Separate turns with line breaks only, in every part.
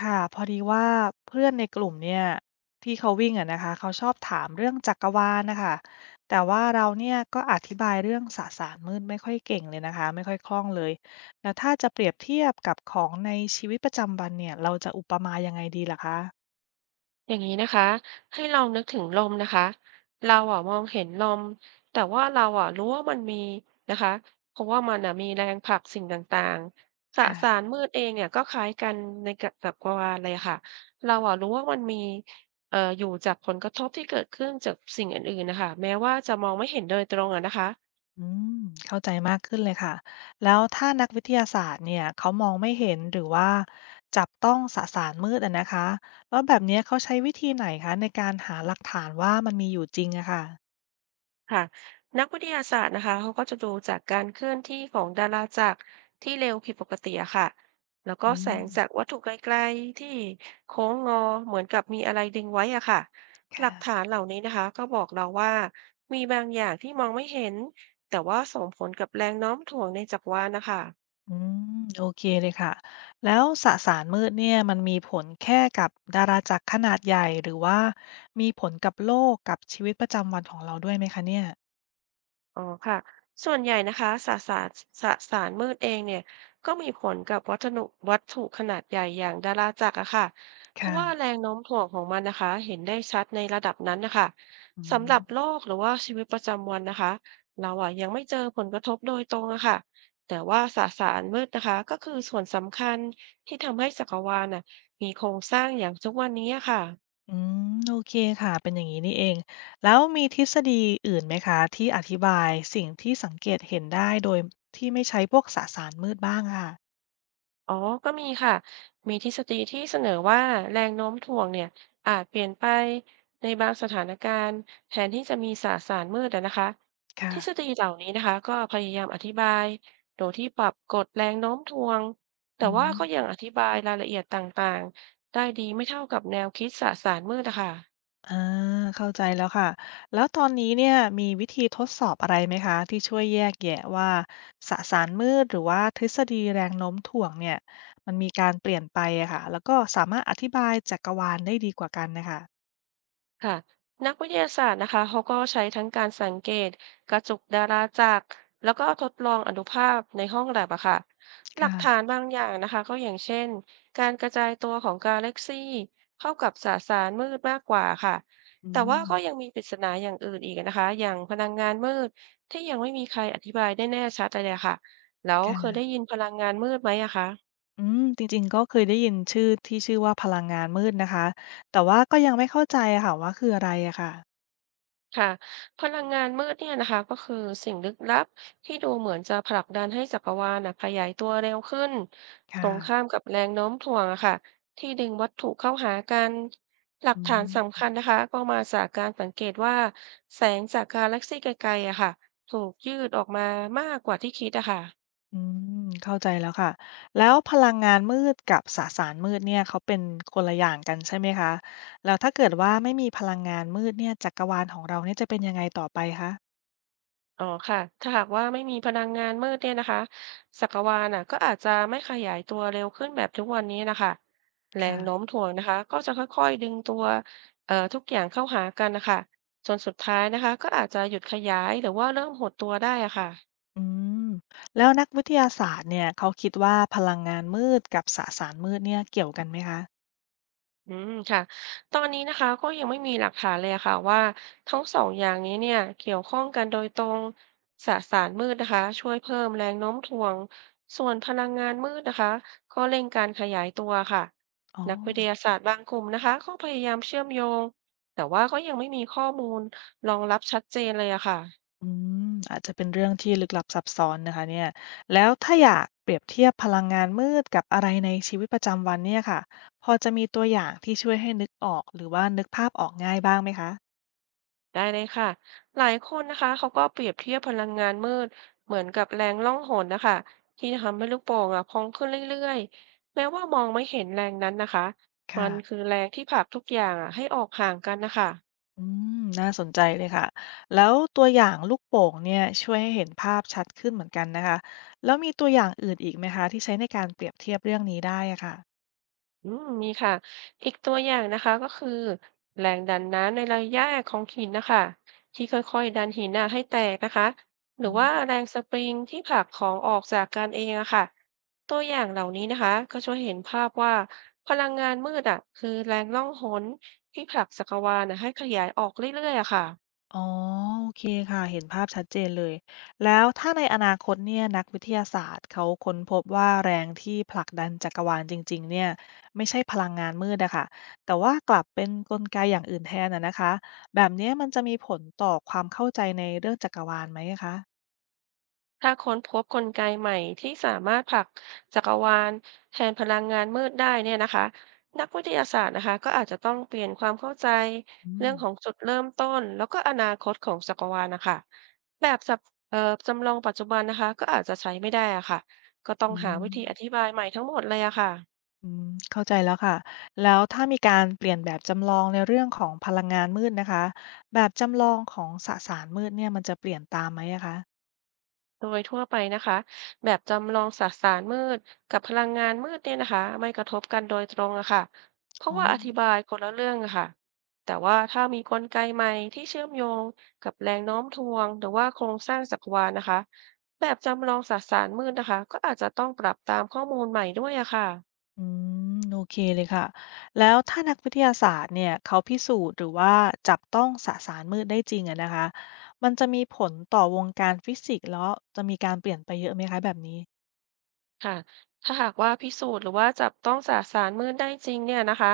ค่ะพอดีว่าเพื่อนในกลุ่มเนี่ยที่เขาวิ่งอะนะคะเขาชอบถามเรื่องจักรวาลนะคะแต่ว่าเราเนี่ยก็อธิบายเรื่องสสารมืดไม่ค่อยเก่งเลยนะคะไม่ค่อยคล่องเลยแล้วถ้าจะเปรียบเทียบกับของในชีวิตประจำวันเนี่ยเราจะอุปมายังไงดีล่ะคะ
อย่างนี้นะคะให้ลองนึกถึงลมนะคะเราอ่ะมองเห็นลมแต่ว่าเราอ่ะรู้ว่ามันมีนะคะเพราะว่ามันอ่ะมีแรงผลักสิ่งต่างๆสสาร
ค่ะ
มืดเองเนี่ยก็คล้ายกันในกับกวางเลยค่ะเราอ่ะรู้ว่ามันมีอยู่จากผลกระทบที่เกิดขึ้นจากสิ่งอื่นๆนะคะแม้ว่าจะมองไม่เห็นโดยตรงอ่ะนะคะ
อืมเข้าใจมากขึ้นเลยค่ะแล้วถ้านักวิทยาศาสตร์เนี่ยเขามองไม่เห็นหรือว่าจับต้องสสารมืดอะนะคะแล้วแบบเนี้ยเขาใช้วิธีไหนคะในการหาหลักฐานว่ามันมีอยู่จริงอะค่ะ
ค่ะนักวิทยาศาสตร์นะคะเขาก็จะดูจากการเคลื่อนที่ของดาราจักรที่เร็วผิดปกติอะค่ะแล้วก็
อื
แส
ม
งจากวัตถุไกลๆที่โค้งงอเหมือนกับมีอะไรดึงไว้อะค่ะหลั
ค่ะ
กฐานเหล่านี้นะคะก็บอกเราว่ามีบางอย่างที่มองไม่เห็นแต่ว่าส่งผลกับแรงโน้มถ่วงในจักรวาลนะคะ
อืมโอเคเลยค่ะ แล้วสสารมืดเนี่ยมันมีผลแค่กับดาราจักรขนาดใหญ่หรือว่ามีผลกับโลกกับชีวิตประจำวันของเราด้วยไหมคะเนี่ย
อ๋อค่ะส่วนใหญ่นะคะสสารมืดเองเนี่ยก็มีผลกับวัตถุขนาดใหญ่อย่างดาราจักรอะค่ะเพราะ
ค่ะ
ว่าแรงโน้มถ่วงของมันนะคะเห็นได้ชัดในระดับนั้นนะคะ
อื
สำห
ม
รับโลกหรือว่าชีวิตประจำวันนะคะเราอะยังไม่เจอผลกระทบโดยตรงอะค่ะแต่ว่าสสารมืดนะคะก็คือส่วนสำคัญที่ทำให้จักรวาลน่ะมีโครงสร้างอย่างทุกวันนี้อะค่ะ
อืมโอเคค่ะ เป็นอย่างงี้นี่เอง แล้วมีทฤษฎีอื่นไหมคะที่อธิบายสิ่งที่สังเกตเห็นได้โดยที่ไม่ใช้พวกสสารมืดบ้างอะค่ะ
อ๋อก็มีค่ะ มีทฤษฎีที่เสนอว่าแรงโน้มถ่วงเนี่ยอาจเปลี่ยนไปในบางสถานการณ์แทนที่จะมีสสารมืดอะนะคะท
ค่ะ
ฤษฎีเหล่านี้นะคะก็พยายามอธิบายโดยที่ปรับกฎแรงโน้มถ่วงแต่
อื
ว่าก็ยัง
ม
อธิบายรายละเอียดต่างๆได้ดีไม่เท่ากับแนวคิดสสารมืดอะค่ะ
อาเข้าใจแล้วค่ะแล้วตอนนี้เนี่ยมีวิธีทดสอบอะไรไหมคะที่ช่วยแยกแยะว่าสสารมืดหรือว่าทฤษฎีแรงโน้มถ่วงเนี่ยมันมีการเปลี่ยนไปอะค่ะแล้วก็สามารถอธิบายจักรวาลได้ดีกว่ากันน่ะค่ะ
ค่ะนักวิทยาศาสตร์นะคะเขาก็ใช้ทั้งการสังเกตกระจุกดาราจักรแล้วก็ทดลองอนุภาคในห้องแลบอะค่ะหลักฐาน
ค่ะ
บางอย่างนะคะก็อย่างเช่นการกระจายตัวของกาแล็กซี่เข้ากับสสารมืดมากกว่าค่ะ
อื
แต่ว่า
ม
ก็ยังมีปริศนาอย่างอื่นอีกนะคะอย่างพลังงานมืดที่ยังไม่มีใครอธิบายได้แน่ชัดเลยอะค่ะแล้วเคย
ค่ะ
ได้ยินพลังงานมืดไหมอะคะ
อืมจริงๆก็เคยได้ยินชื่อที่ชื่อว่าพลังงานมืดนะคะแต่ว่าก็ยังไม่เข้าใจอะค่ะว่าคืออะไรอะค่ะ
ค่ะพลังงานมืดเนี่ยนะคะก็คือสิ่งลึกลับที่ดูเหมือนจะผลักดันให้จักรวาลนะขยายตัวเร็วขึ้นต
ค่ะ
รงข้ามกับแรงโน้มถ่วงอะค่ะที่ดึงวัตถุเข้าหากันหลัก
อื
ฐานสำ
ม
คัญนะคะก็มาจากการสังเกตว่าแสงจากกาแล็กซี่ไกลๆอะค่ะถูกยืดออกมามากกว่าที่คิดอะค่ะ
อืมเข้าใจแล้วค่ะแล้วพลังงานมืดกับสสารมืดเนี่ยเขาเป็นคนละอย่างกันใช่ไหมคะแล้วถ้าเกิดว่าไม่มีพลังงานมืดเนี่ยจักรวาลของเราเนี่ยจะเป็นยังไงต่อไปคะ
อ๋อค่ะถ้าหากว่าไม่มีพลังงานมืดเนี่ยนะคะจักรวาลน่ะก็อาจจะไม่ขยายตัวเร็วขึ้นแบบทุกวันนี้นะคะแรงโน้ม
ค่ะ
ถ่วงนะคะก็จะค่อยๆดึงตัวทุกอย่างเข้าหากันนะคะจนสุดท้ายนะคะก็อาจจะหยุดขยายหรือว่าเริ่มหดตัวได้อะค่ะ
อืมแล้วนักวิทยาศาสตร์เนี่ยเขาคิดว่าพลังงานมืดกับสสารมืดเนี่ยเกี่ยวกันไหมคะ
อืมค่ะตอนนี้นะคะก็ยังไม่มีหลักฐานเลยอะค่ะว่าทั้งสองอย่างนี้เนี่ยเกี่ยวข้องกันโดยตรงสสารมืดนะคะช่วยเพิ่มแรงโน้มถ่วงส่วนพลังงานมืดนะคะก็เร่งการขยายตัวค่ะ
อ๋อ
นักวิทยาศาสตร์บางกลุ่มนะคะก็พยายามเชื่อมโยงแต่ว่าก็ยังไม่มีข้อมูลรองรับชัดเจนเลยอะค่ะ
อืมอาจจะเป็นเรื่องที่ลึกลับซับซ้อนนะคะเนี่ยแล้วถ้าอยากเปรียบเทียบพลังงานมืดกับอะไรในชีวิตประจำวันเนี่ยค่ะพอจะมีตัวอย่างที่ช่วยให้นึกออกหรือว่านึกภาพออกง่ายบ้างไหมคะ
ได้เลยค่ะ หลายคนนะคะเขาก็เปรียบเทียบพลังงานมืดเหมือนกับแรงล่องหนนะคะที่ทำให้ลูกโป่งอ่ะพองขึ้นเรื่อยๆแม้ว่ามองไม่เห็นแรงนั้นนะคะมันคือ
ค่ะ
แรงที่ผลักทุกอย่างอ่ะให้ออกห่างกันนะคะ
อืมน่าสนใจเลยค่ะแล้วตัวอย่างลูกโป่งเนี่ยช่วยให้เห็นภาพชัดขึ้นเหมือนกันนะคะแล้วมีตัวอย่างอื่นอีกไหมคะที่ใช้ในการเปรียบเทียบเรื่องนี้ได้อะค่ะ
อืมมีค่ะอีกตัวอย่างนะคะก็คือแรงดันน้ำในระยะของหินนะคะที่ค่อยๆดันหินน่ะให้แตกนะคะหรือ
อื
ว่า
ม
แรงสปริงที่ผลักของออกจากกันเองอะค่ะตัวอย่างเหล่านี้นะคะก็ช่วยเห็นภาพว่าพลังงานมืดอะคือแรงล่องหนที่ผลักจักรวาลน่ะให้ขยายออกเรื่อยๆอะค่ะ
อ๋อโอเคค่ะ เห็นภาพชัดเจนเลย แล้วถ้าในอนาคตเนี่ยนักวิทยาศาสตร์เขาค้นพบว่าแรงที่ผลักดันจักรวาลจริงๆเนี่ยไม่ใช่พลังงานมืดอะค่ะแต่ว่ากลับเป็นกลไกอย่างอื่นแทนอะนะคะแบบเนี้ยมันจะมีผลต่อความเข้าใจในเรื่องจักรวาลไหมอะคะ
ถ้าค้นพบกลไกใหม่ที่สามารถผลักจักรวาลแทนพลังงานมืดได้เนี่ยนะคะนักวิทยาศาสตร์นะคะก็อาจจะต้องเปลี่ยนความเข้าใจ
อื
เรื่อ
ม
งของจุดเริ่มต้นแล้วก็อนาคตของจักรวาลนะคะแบบเอ่อจำลองปัจจุบันนะคะก็อาจจะใช้ไม่ได้อะค่ะก็ต้อง
อื
หาวิธีอธิ
ม
บายใหม่ทั้งหมดเลยอะค่ะ
อืมเข้าใจแล้วค่ะแล้วถ้ามีการเปลี่ยนแบบจำลองในเรื่องของพลังงานมืดนะคะแบบจำลองของสสารมืดเนี่ยมันจะเปลี่ยนตามไหมอะคะ
โดยทั่วไปนะคะแบบจำลองสสารมืดกับพลังงานมืดเนี่ยนะคะไม่กระทบกันโดยตรงอะค่ะเพราะ
อ๋อ
ว่าอธิบายคนละเรื่องอะค่ะแต่ว่าถ้ามีกลไกใหม่ที่เชื่อมโยงกับแรงโน้มถ่วงหรือว่าโครงสร้างจักรวาลนะคะแบบจำลองสสารมืดนะคะก็อาจจะต้องปรับตามข้อมูลใหม่ด้วยอะค่ะ
อืมโอเคเลยค่ะแล้วถ้านักวิทยาศาสตร์เนี่ยเขาพิสูจน์หรือว่าจับต้องสสารมืดได้จริงอะนะคะมันจะมีผลต่อวงการฟิสิกส์แล้วจะมีการเปลี่ยนไปเยอะไหมคะแบบนี้
ค่ะถ้าหากว่าพิสูจน์หรือว่าจับต้องสสารมืดได้จริงเนี่ยนะคะ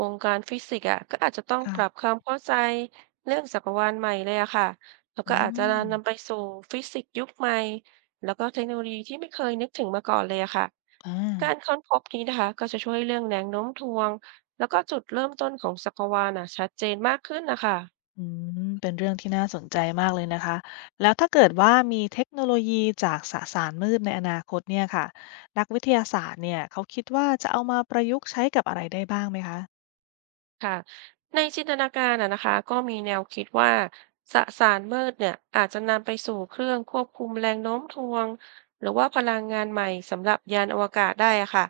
วงการฟิสิกส์อ่ะก็อาจจะต้องป
ค่ะ
รับความเข้าใจเรื่องจักรวาลใหม่เลยอะค่ะแล้วก็
อื
อาจจะ
ม
นำไปสู่ฟิสิกส์ยุคใหม่แล้วก็เทคโนโลยีที่ไม่เคยนึกถึงมาก่อนเลยอะค่ะกา
อา
รค้นพบนี้นะคะก็จะช่วยเรื่องแรงโน้มถ่วง แล้วก็จุดเริ่มต้นของจักรวาลอ่ะชัดเจนมากขึ้นนะคะ
อืมเป็นเรื่องที่น่าสนใจมากเลยนะคะแล้วถ้าเกิดว่ามีเทคโนโลยีจากสสารมืดในอนาคตเนี่ยค่ะนักวิทยาศาสตร์เนี่ยเขาคิดว่าจะเอามาประยุกต์ใช้กับอะไรได้บ้างไหมคะ
ค่ะในจินตนาการอะนะคะก็มีแนวคิดว่าสสารมืดเนี่ยอาจจะนำไปสู่เครื่องควบคุมแรงโน้มถ่วงหรือว่าพลังงานใหม่สำหรับยานอวกาศได้อะค่ะ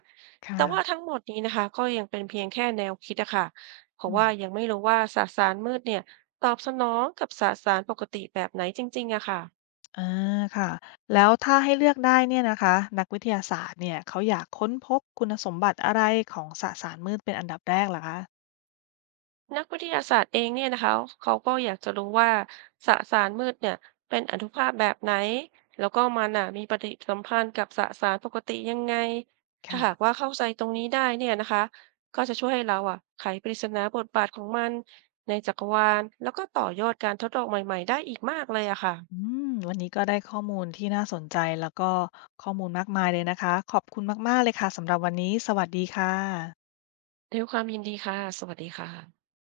แต่
ค่ะ
ว่าทั้งหมดนี้นะคะก็ยังเป็นเพียงแค่แนวคิดอะค่ะเพราะ
อืม
ว่ายังไม่รู้ว่าสสารมืดเนี่ยตอบสนองกับสสารปกติแบบไหนจริงๆอะค่ะ
อาค่ะแล้วถ้าให้เลือกได้เนี่ยนะคะนักวิทยาศาสตร์เนี่ยเขาอยากค้นพบคุณสมบัติอะไรของสสารมืดเป็นอันดับแรกเหรอคะ
นักวิทยาศาสตร์เองเนี่ยนะคะเขาก็อยากจะรู้ว่าสสารมืดเนี่ยเป็นอนุภาคแบบไหนแล้วก็มันอ่ะมีปฏิสัมพันธ์กับสสารปกติยังไงถ้า
ค่ะ
หากว่าเข้าใจตรงนี้ได้เนี่ยนะคะก็จะช่วยให้เราอ่ะไขปริศนาบทบาทของมันในจักรวาลแล้วก็ต่อยอดการทดลองใหม่ๆได้อีกมากเลยอะค่ะ
อืมวันนี้ก็ได้ข้อมูลที่น่าสนใจแล้วก็ข้อมูลมากมายเลยนะคะ ขอบคุณมากๆเลยค่ะสำหรับวันนี้ สวัสดีค่ะ
ด้วยความยินดีค่ะสวัสดีค่ะ